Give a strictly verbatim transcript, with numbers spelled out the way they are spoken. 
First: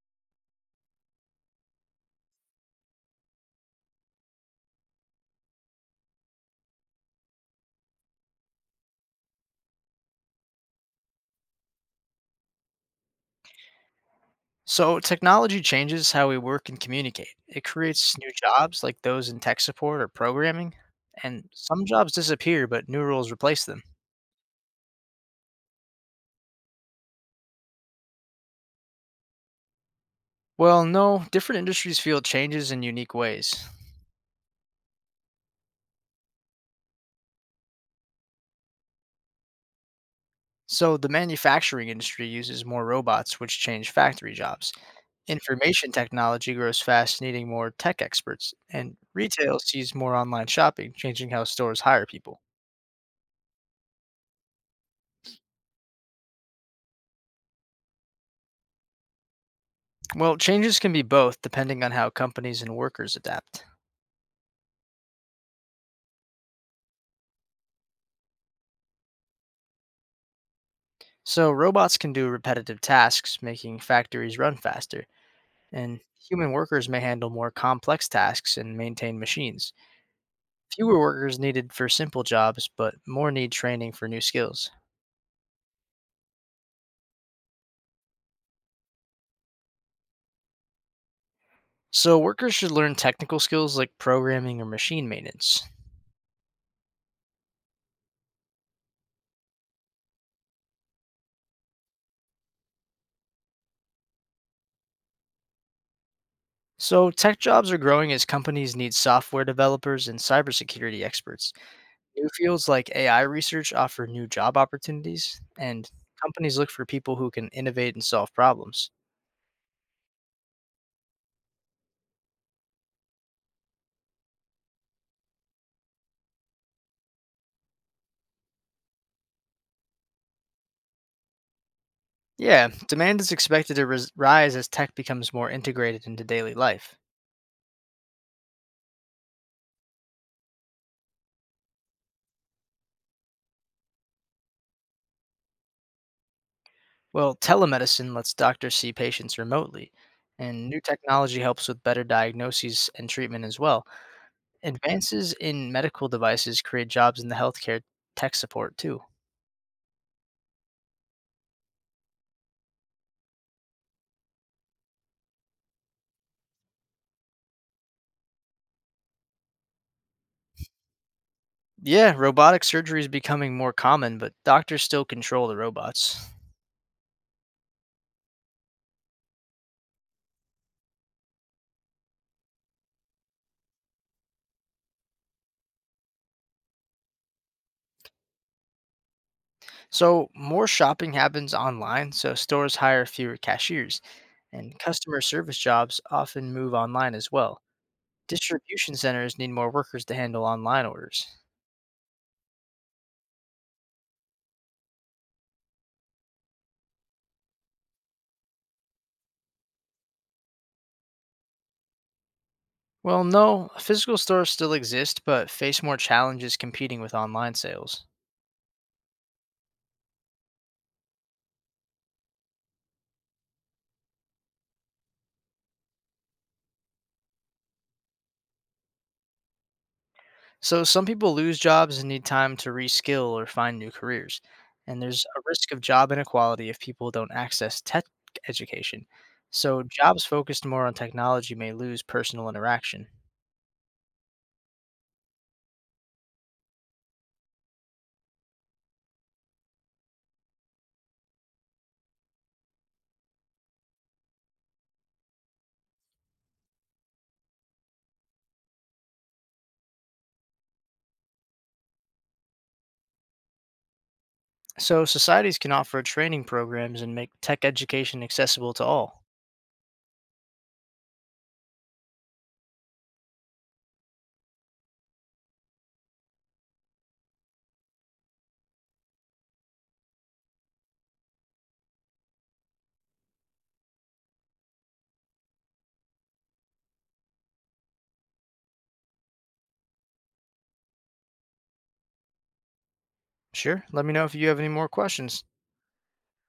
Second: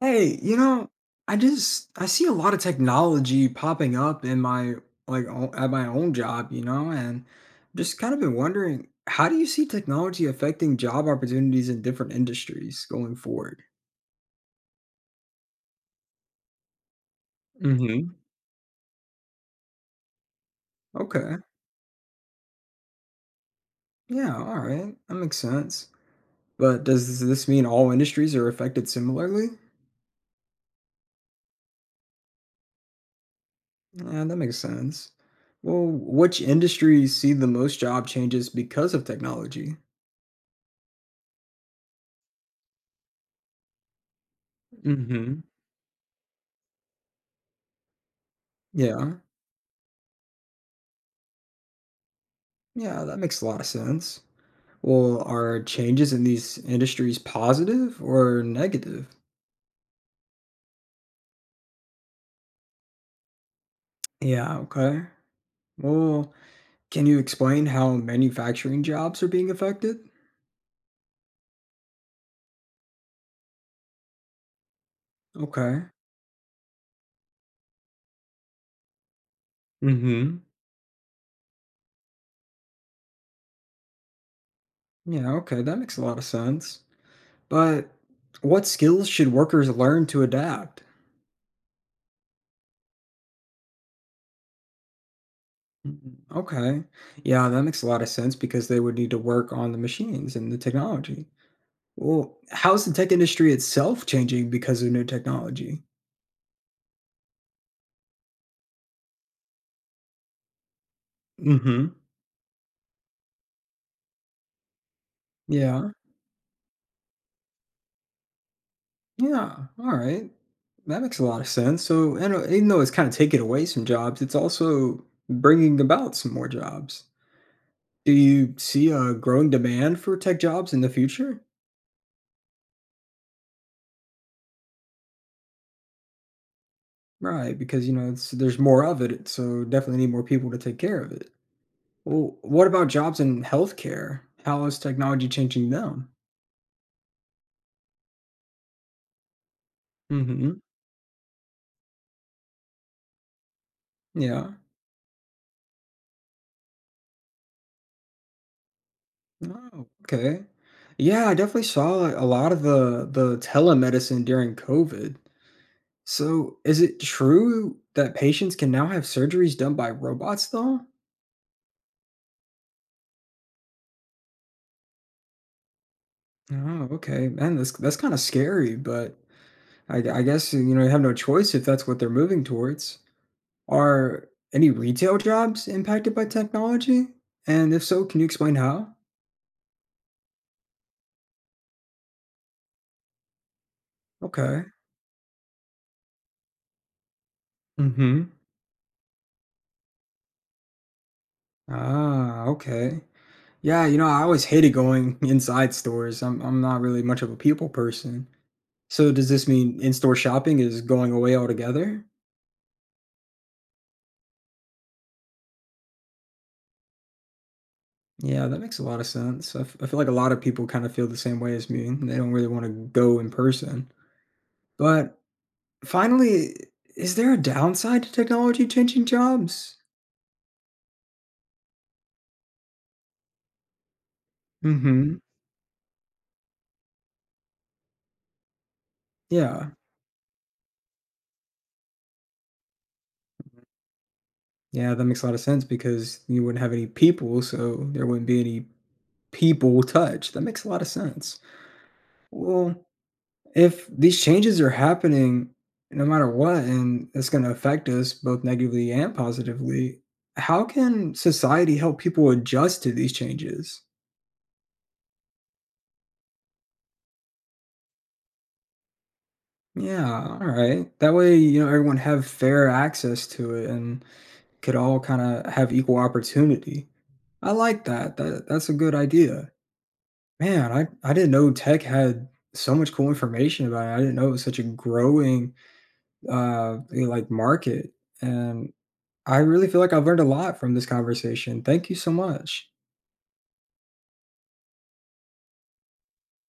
Hey, you know, I just I see a lot of technology popping up in my like o- at my own job, you know, and just kind of been wondering, how do you see technology affecting job opportunities in different industries going forward? So, technology changes how we work and communicate. It Mm-hmm. creates new jobs like those in tech support or programming, Okay. and some jobs disappear, but new roles replace them. Yeah, all right, that makes sense. But does this mean all industries are affected similarly? Well, no, different industries feel changes in unique ways. Yeah, that makes sense. Well, which industries see the most job changes because of technology? So, the manufacturing industry uses more robots, which change factory jobs. Mm-hmm. Information technology grows fast, needing more tech experts. And Yeah. retail sees more online shopping, changing how stores hire people. Yeah, that makes a lot of sense. Well, are changes in these industries positive or negative? Well, changes can be both depending on how companies and workers adapt. Yeah, okay. Well, can you explain how manufacturing jobs are being affected? So robots can do repetitive tasks, making factories run faster, Okay. and human workers may handle more complex tasks and maintain machines. Mm-hmm. Fewer workers needed for simple jobs, but more need training for new skills. Yeah, okay, that makes a lot of sense. But what skills should workers learn to adapt? So workers should learn technical skills like programming or machine maintenance. Mm, okay. Yeah, that makes a lot of sense because they would need to work on the machines and the technology. Well, how's the tech industry itself changing because of new technology? So tech jobs are growing as companies need software developers and cybersecurity experts. Mm-hmm. New fields like A I research offer new job opportunities, and Yeah. companies look for people who can innovate and solve problems. Yeah, all right, that makes a lot of sense. So, and uh, even though it's kind of taking away some jobs, it's also bringing about some more jobs. Do you see a growing demand for tech jobs in the future? Yeah, demand is expected to ris- rise as tech becomes more integrated into daily life. Right, because you know it's, there's more of it, so definitely need more people to take care of it. Well, what about jobs in healthcare? How is technology changing them? Well, telemedicine lets doctors see patients remotely, Mm-hmm. and new technology helps with better diagnoses and treatment as well. Yeah. Advances in medical devices create jobs in the healthcare tech support too. Oh, okay. Yeah, I definitely saw like a lot of the the telemedicine during COVID. So, is it true that patients can now have surgeries done by robots, though? Yeah, robotic surgery is becoming more common, but doctors still control the robots. Oh, okay. Man, that's that's kind of scary, but I, I guess you know you have no choice if that's what they're moving towards. Are any retail jobs impacted by technology? And if so, can you explain how? So, more shopping happens online, so stores hire fewer cashiers, Okay. and customer service jobs often move online as well. Mm-hmm. Distribution centers need more workers to handle online orders. Ah, okay. Yeah, you know, I always hated going inside stores. I'm I'm not really much of a people person. So does this mean in-store shopping is going away altogether? Well, no, physical stores still exist, but face more challenges competing with online sales. Yeah, that makes a lot of sense. I, f- I feel like a lot of people kind of feel the same way as me, and they don't really want to go in person. But finally, is there a downside to technology changing jobs? So some people lose jobs and need time to reskill or find new careers. And Hmm. there's a risk of job inequality if people don't access tech education. Yeah. So jobs focused more on technology may lose personal interaction. Yeah, that makes a lot of sense because you wouldn't have any people, so there wouldn't be any people touch. That makes a lot of sense. Well, if these changes are happening no matter what, and it's going to affect us both negatively and positively, how can society help people adjust to these changes? So societies can offer training programs and make tech education accessible to all. Yeah, all right. That way, you know, everyone have fair access to it and could all kind of have equal opportunity. I like that. That that's a good idea. Man, I I didn't know tech had so much cool information about it. I didn't know it was such a growing uh you know, like, market. And I really feel like I've learned a lot from this conversation. Thank you so much. Sure, let me know if you have any more questions.